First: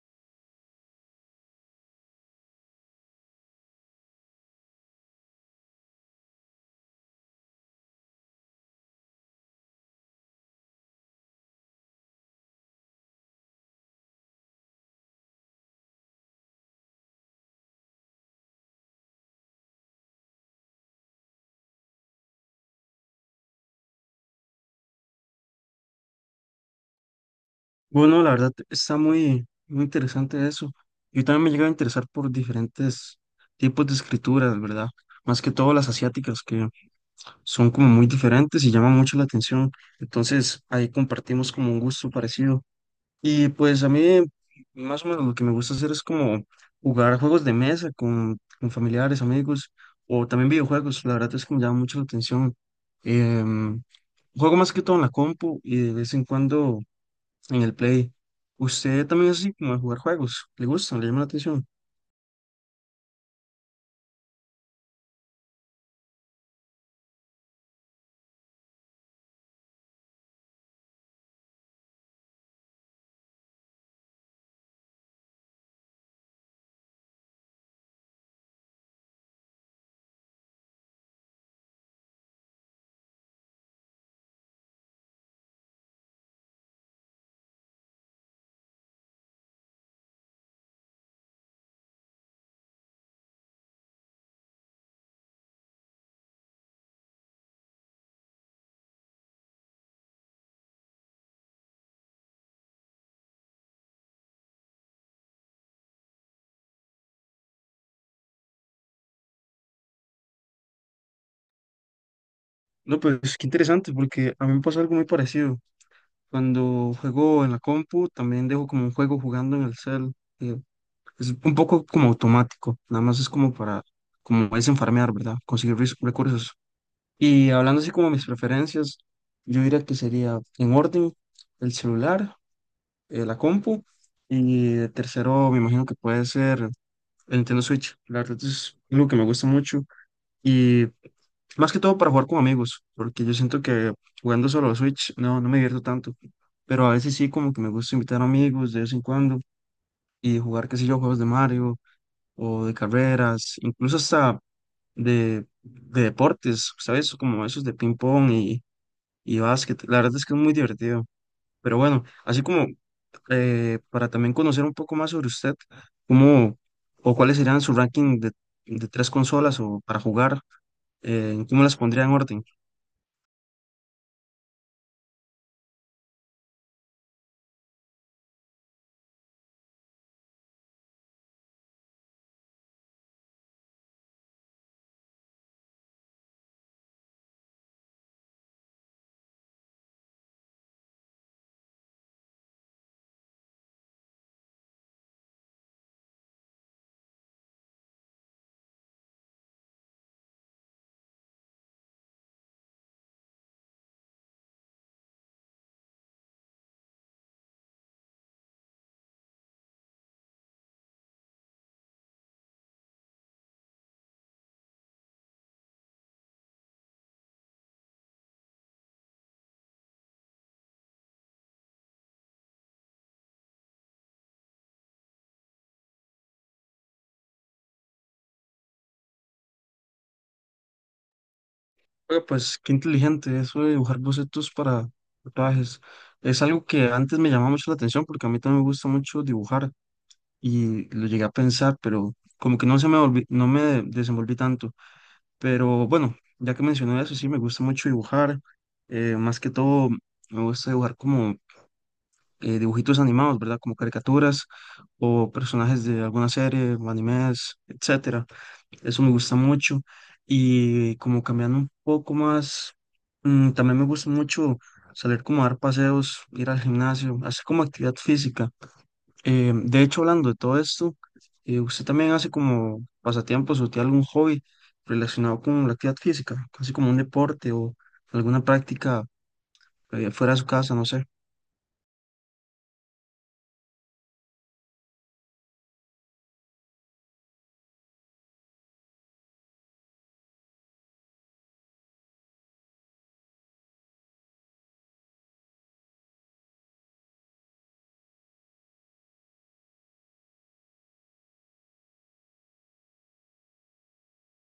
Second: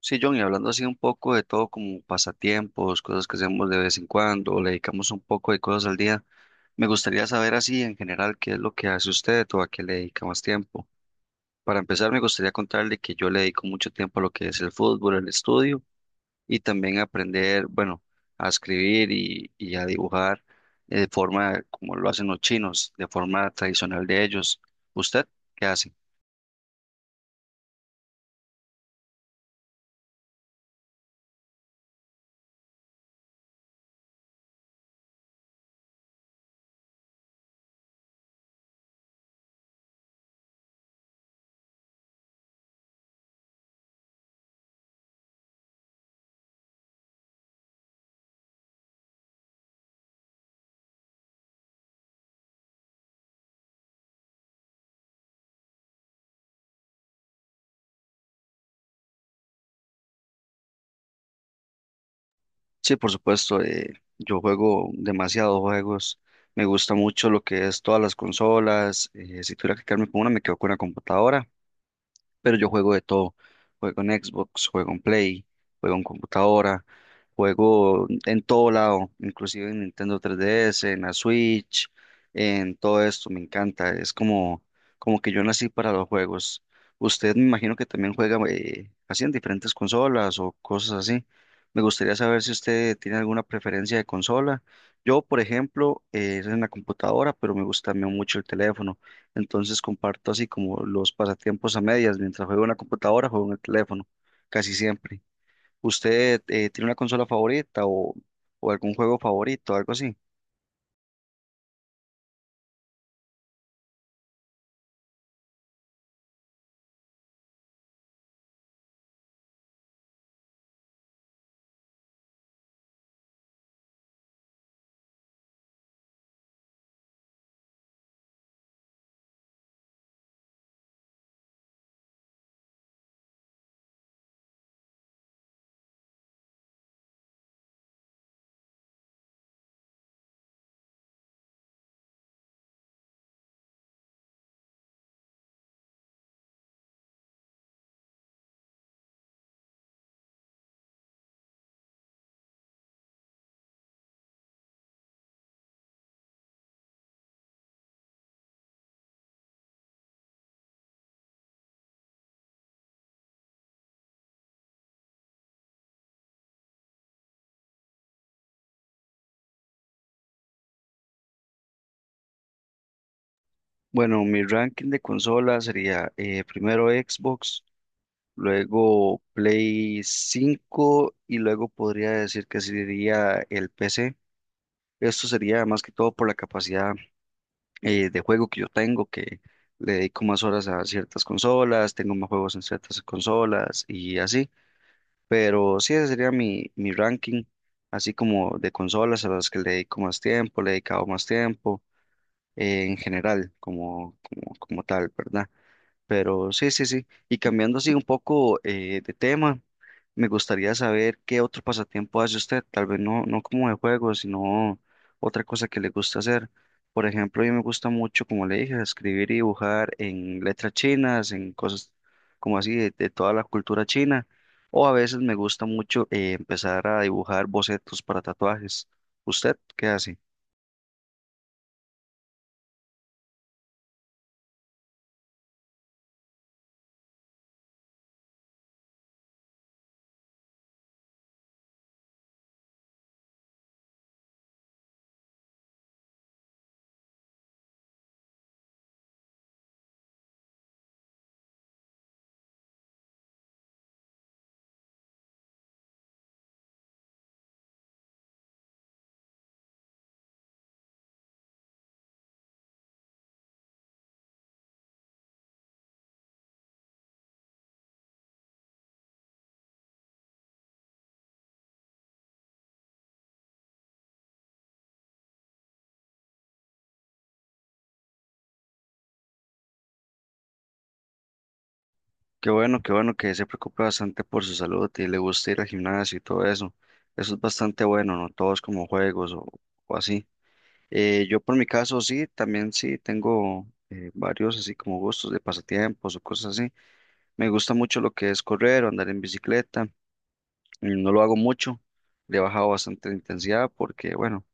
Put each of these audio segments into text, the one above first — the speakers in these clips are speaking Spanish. Sí, John, y hablando así un poco de todo como pasatiempos, cosas que hacemos de vez en cuando, le dedicamos un poco de cosas al día, me gustaría saber así en general qué es lo que hace usted o a qué le dedica más tiempo. Para empezar, me gustaría contarle que yo le dedico mucho tiempo a lo que es el fútbol, el estudio y también aprender, bueno, a escribir y a dibujar de forma como lo hacen los chinos, de forma tradicional de ellos. ¿Usted qué hace? Bueno, la verdad está muy, muy interesante eso. Yo también me llega a interesar por diferentes tipos de escrituras, ¿verdad? Más que todo las asiáticas, que son como muy diferentes y llaman mucho la atención. Entonces ahí compartimos como un gusto parecido. Y pues a mí más o menos lo que me gusta hacer es como jugar juegos de mesa con familiares, amigos, o también videojuegos. La verdad es que me llama mucho la atención. Em, Juego más que todo en la compu y de vez en cuando en el Play. Usted también es así como de jugar juegos, le gusta le llama la atención. Sí, por supuesto, yo juego demasiados juegos, me gusta mucho lo que es todas las consolas, si tuviera que quedarme con una me quedo con la computadora, pero yo juego de todo. Juego en Xbox, juego en Play, juego en computadora, juego en todo lado, inclusive en Nintendo 3DS, en la Switch, en todo esto, me encanta. Es como, como que yo nací para los juegos. Usted, me imagino que también juega así en diferentes consolas o cosas así. Me gustaría saber si usted tiene alguna preferencia de consola. Yo, por ejemplo, es en la computadora, pero me gusta también mucho el teléfono. Entonces comparto así como los pasatiempos a medias, mientras juego en la computadora, juego en el teléfono, casi siempre. ¿Usted tiene una consola favorita o algún juego favorito, algo así? No, pues qué interesante, porque a mí me pasó algo muy parecido. Cuando juego en la compu, también dejo como un juego jugando en el cel. eh, es un poco como automático, nada más es como para, como desenfarmear, ¿verdad? Conseguir recursos. Y hablando así como mis preferencias, yo diría que sería en orden el celular, la compu, y de tercero me imagino que puede ser el Nintendo Switch. La verdad es algo que me gusta mucho. Y más que todo para jugar con amigos, porque yo siento que jugando solo Switch no me divierto tanto. Pero a veces sí, como que me gusta invitar amigos de vez en cuando y jugar, qué sé yo, juegos de Mario o de carreras, incluso hasta de deportes, ¿sabes? Como esos de ping-pong y básquet. La verdad es que es muy divertido. Pero bueno, así como para también conocer un poco más sobre usted, ¿cómo o cuáles serían su ranking de tres consolas o para jugar? ¿Cómo las pondría en orden? Bueno, mi ranking de consolas sería primero Xbox, luego Play 5 y luego podría decir que sería el PC. Esto sería más que todo por la capacidad de juego que yo tengo, que le dedico más horas a ciertas consolas, tengo más juegos en ciertas consolas y así. Pero sí, ese sería mi ranking, así como de consolas a las que le dedico más tiempo, le he dedicado más tiempo, en general, como tal, ¿verdad? Pero sí, sí, sí. Y cambiando así un poco de tema, me gustaría saber qué otro pasatiempo hace usted. Tal vez no, no como de juego, sino otra cosa que le gusta hacer. Por ejemplo, a mí me gusta mucho, como le dije, escribir y dibujar en letras chinas, en cosas como así de toda la cultura china. O a veces me gusta mucho empezar a dibujar bocetos para tatuajes. ¿Usted qué hace? Oiga, pues qué inteligente eso de dibujar bocetos para tatuajes. Es algo que antes me llamaba mucho la atención porque a mí también me gusta mucho dibujar y lo llegué a pensar, pero como que no se me no me desenvolví tanto. Pero bueno, ya que mencioné eso, sí, me gusta mucho dibujar. Más que todo, me gusta dibujar como dibujitos animados, ¿verdad? Como caricaturas o personajes de alguna serie, o animes, etcétera. Eso me gusta mucho. Y como cambiando un poco más, también me gusta mucho salir como a dar paseos, ir al gimnasio, hacer como actividad física. De hecho, hablando de todo esto, ¿usted también hace como pasatiempos o tiene algún hobby relacionado con la actividad física? Casi como un deporte o alguna práctica fuera de su casa, no sé. Qué bueno que se preocupe bastante por su salud y le gusta ir al gimnasio y todo eso. Eso es bastante bueno, ¿no? Todos como juegos o así. Yo por mi caso sí, también sí tengo varios así como gustos de pasatiempos o cosas así. Me gusta mucho lo que es correr o andar en bicicleta. No lo hago mucho, le he bajado bastante la intensidad porque, bueno,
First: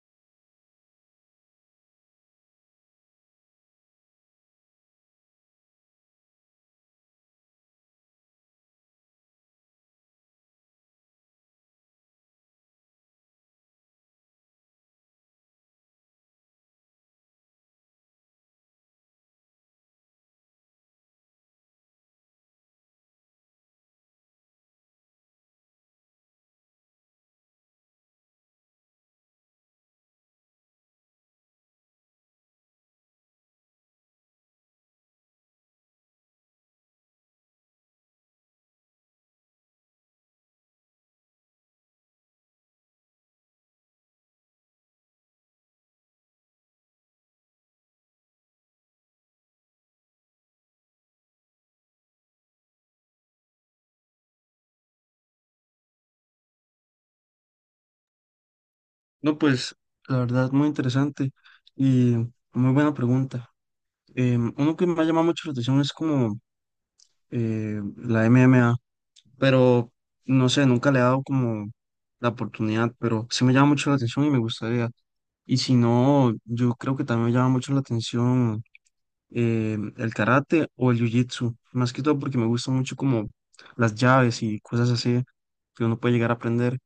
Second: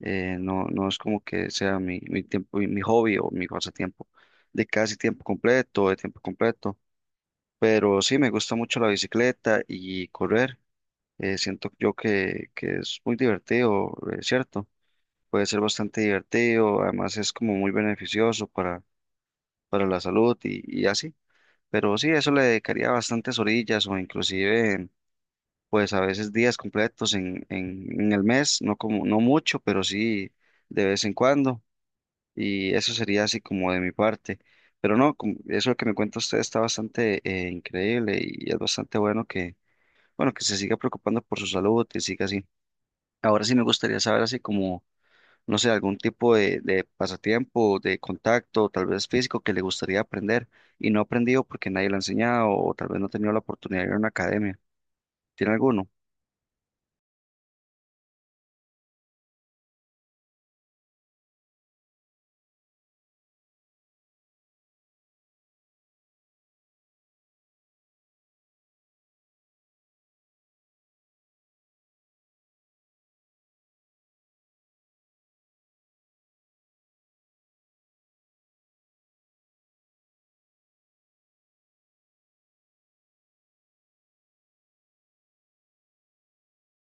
no, no es como que sea mi tiempo, mi hobby o mi pasatiempo de casi tiempo completo, de tiempo completo. Pero sí, me gusta mucho la bicicleta y correr. Siento yo que es muy divertido, ¿cierto? Puede ser bastante divertido, además es como muy beneficioso para la salud y así. Pero sí, eso le dedicaría bastantes orillas o inclusive pues a veces días completos en el mes, no como, no mucho, pero sí de vez en cuando. Y eso sería así como de mi parte. Pero no, como- eso que me cuenta usted está bastante increíble y es bastante bueno, que se siga preocupando por su salud y siga así. Ahora sí me gustaría saber así como, no sé, algún tipo de pasatiempo, de contacto, tal vez físico, que le gustaría aprender y no ha aprendido porque nadie lo ha enseñado o tal vez no ha tenido la oportunidad de ir a una academia. ¿Tiene alguno? No, pues la verdad, muy interesante y muy buena pregunta. Uno que me ha llamado mucho la atención es como la MMA, pero no sé, nunca le he dado como la oportunidad, pero sí me llama mucho la atención y me gustaría. Y si no, yo creo que también me llama mucho la atención el karate o el jiu-jitsu, más que todo porque me gusta mucho como las llaves y cosas así que uno puede llegar a aprender.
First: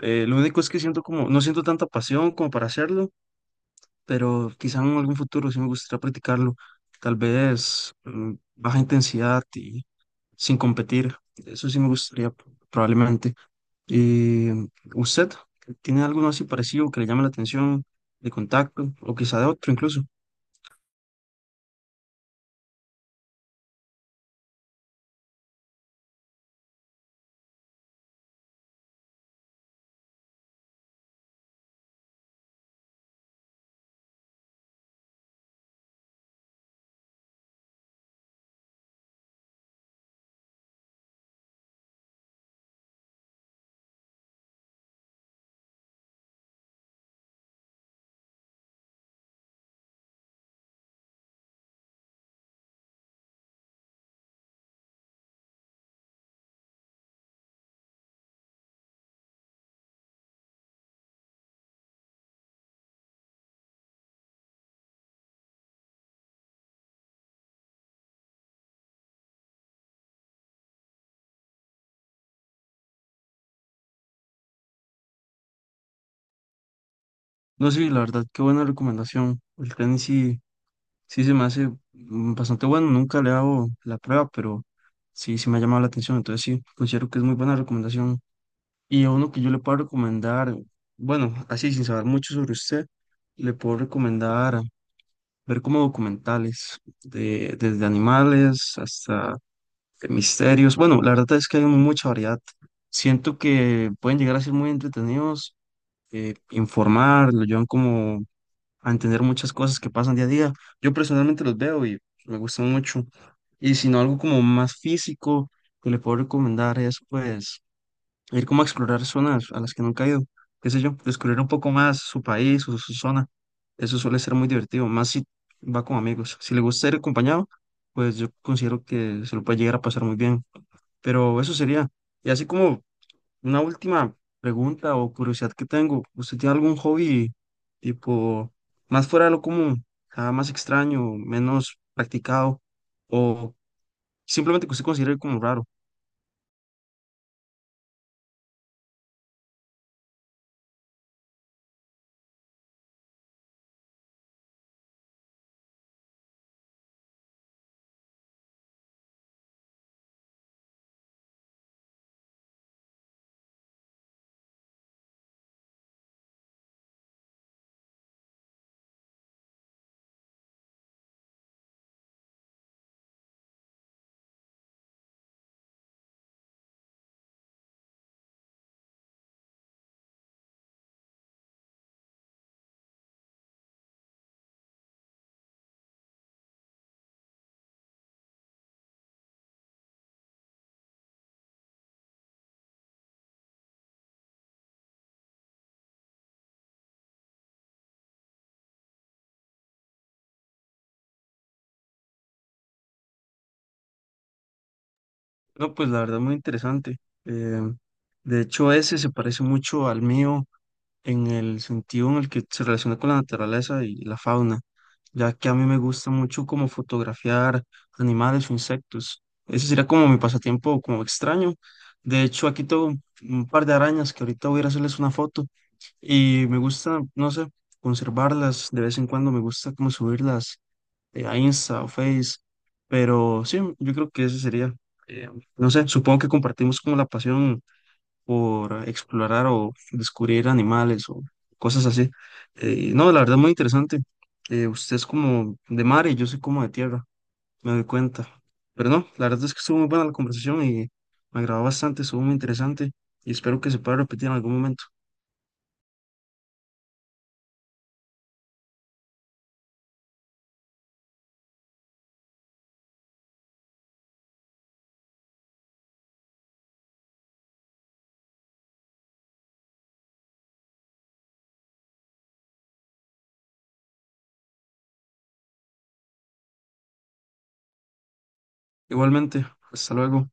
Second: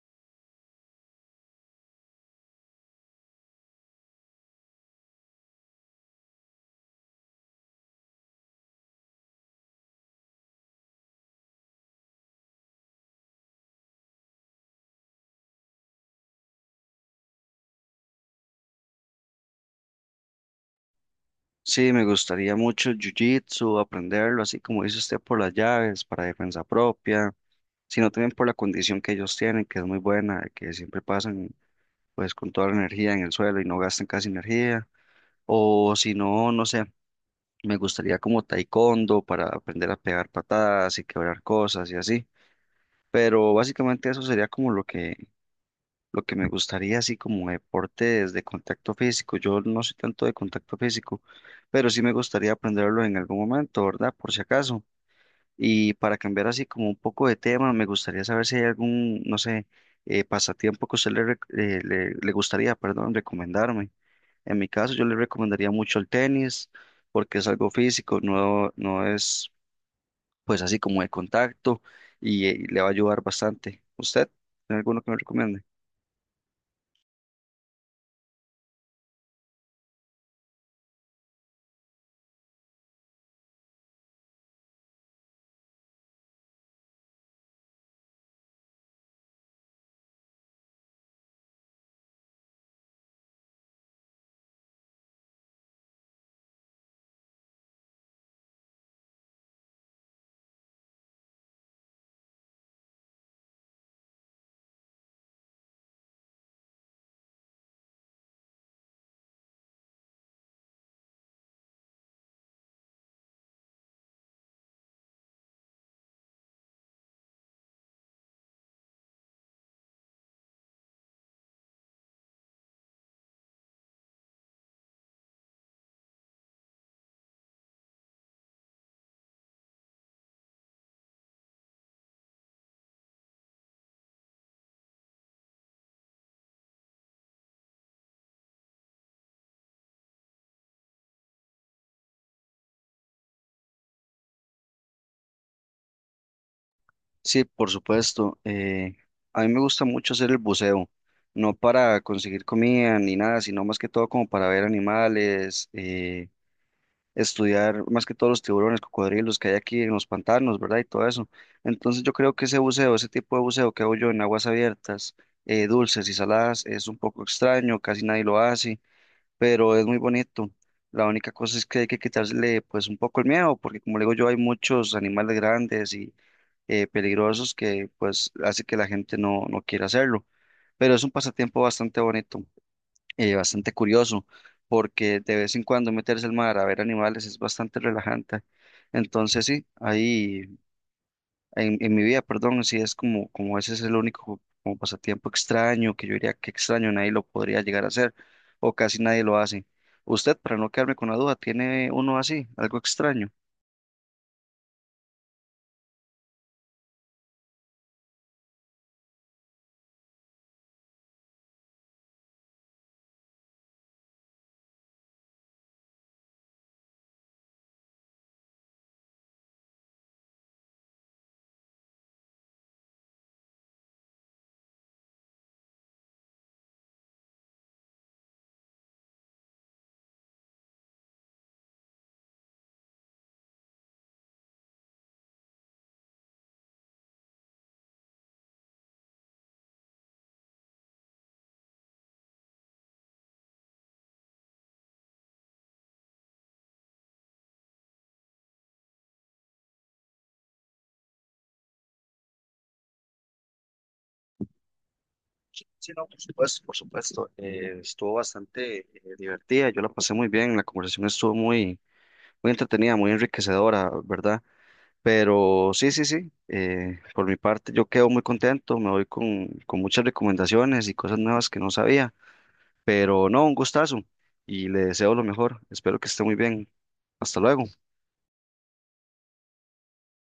Lo único es que siento como, no siento tanta pasión como para hacerlo, pero quizá en algún futuro sí me gustaría practicarlo, tal vez baja intensidad y sin competir, eso sí me gustaría probablemente. ¿Y usted tiene alguno así parecido que le llame la atención de contacto o quizá de otro incluso? Sí, me gustaría mucho jiu-jitsu, aprenderlo, así como dice usted, por las llaves, para defensa propia, sino también por la condición que ellos tienen, que es muy buena, que siempre pasan pues con toda la energía en el suelo y no gastan casi energía, o si no, no sé. Me gustaría como taekwondo para aprender a pegar patadas y quebrar cosas y así. Pero básicamente eso sería como lo que me gustaría, así como deportes de contacto físico. Yo no soy tanto de contacto físico, pero sí me gustaría aprenderlo en algún momento, ¿verdad? Por si acaso. Y para cambiar así como un poco de tema, me gustaría saber si hay algún, no sé, pasatiempo que a usted le, rec- le gustaría, perdón, recomendarme. En mi caso, yo le recomendaría mucho el tenis porque es algo físico, no, no es pues así como de contacto y, le va a ayudar bastante. ¿Usted tiene alguno que me recomiende? No sé, la verdad, qué buena recomendación. El tenis sí, sí se me hace bastante bueno, nunca le hago la prueba, pero sí, sí me ha llamado la atención, entonces sí, considero que es muy buena recomendación. Y a uno que yo le puedo recomendar, bueno, así sin saber mucho sobre usted, le puedo recomendar ver como documentales, desde animales hasta de misterios. Bueno, la verdad es que hay mucha variedad. Siento que pueden llegar a ser muy entretenidos, informar, lo llevan como a entender muchas cosas que pasan día a día. Yo personalmente los veo y me gustan mucho. Y si no, algo como más físico que le puedo recomendar es pues ir como a explorar zonas a las que nunca he ido, qué sé yo, descubrir un poco más su país o su zona. Eso suele ser muy divertido, más si va con amigos. Si le gusta ir acompañado, pues yo considero que se lo puede llegar a pasar muy bien. Pero eso sería. Y así como una última pregunta o curiosidad que tengo, ¿usted tiene algún hobby tipo más fuera de lo común, ah, más extraño, menos practicado o simplemente que usted considere como raro? Sí, por supuesto. A mí me gusta mucho hacer el buceo, no para conseguir comida ni nada, sino más que todo como para ver animales, estudiar más que todos los tiburones, cocodrilos que hay aquí en los pantanos, ¿verdad? Y todo eso. Entonces yo creo que ese buceo, ese tipo de buceo que hago yo en aguas abiertas, dulces y saladas, es un poco extraño, casi nadie lo hace, pero es muy bonito. La única cosa es que hay que quitarle pues un poco el miedo, porque como le digo yo, hay muchos animales grandes y peligrosos que pues hace que la gente no, no quiera hacerlo. Pero es un pasatiempo bastante bonito, bastante curioso, porque de vez en cuando meterse al mar a ver animales es bastante relajante. Entonces sí, ahí en mi vida, perdón, sí es como, como ese es el único como pasatiempo extraño que yo diría que extraño, nadie lo podría llegar a hacer o casi nadie lo hace. Usted, para no quedarme con la duda, ¿tiene uno así, algo extraño? No, pues la verdad muy interesante. Eh, de hecho, ese se parece mucho al mío en el sentido en el que se relaciona con la naturaleza y la fauna, ya que a mí me gusta mucho como fotografiar animales o insectos. Ese sería como mi pasatiempo como extraño. De hecho, aquí tengo un par de arañas que ahorita voy a ir a hacerles una foto y me gusta, no sé, conservarlas. De vez en cuando me gusta como subirlas a Insta o Face, pero sí, yo creo que ese sería, eh, no sé, supongo que compartimos como la pasión por explorar o descubrir animales o cosas así. No, la verdad muy interesante. Usted es como de mar y yo soy como de tierra, me doy cuenta. Pero no, la verdad es que estuvo muy buena la conversación y me agradó bastante, estuvo muy interesante y espero que se pueda repetir en algún momento. Sí, sí, no, por supuesto, por supuesto. Estuvo bastante divertida, yo la pasé muy bien, la conversación estuvo muy, muy entretenida, muy enriquecedora, ¿verdad? Pero sí, sí, sí, por mi parte yo quedo muy contento, me voy con muchas recomendaciones y cosas nuevas que no sabía, pero no, un gustazo y le deseo lo mejor, espero que esté muy bien, hasta luego. Igualmente, hasta luego.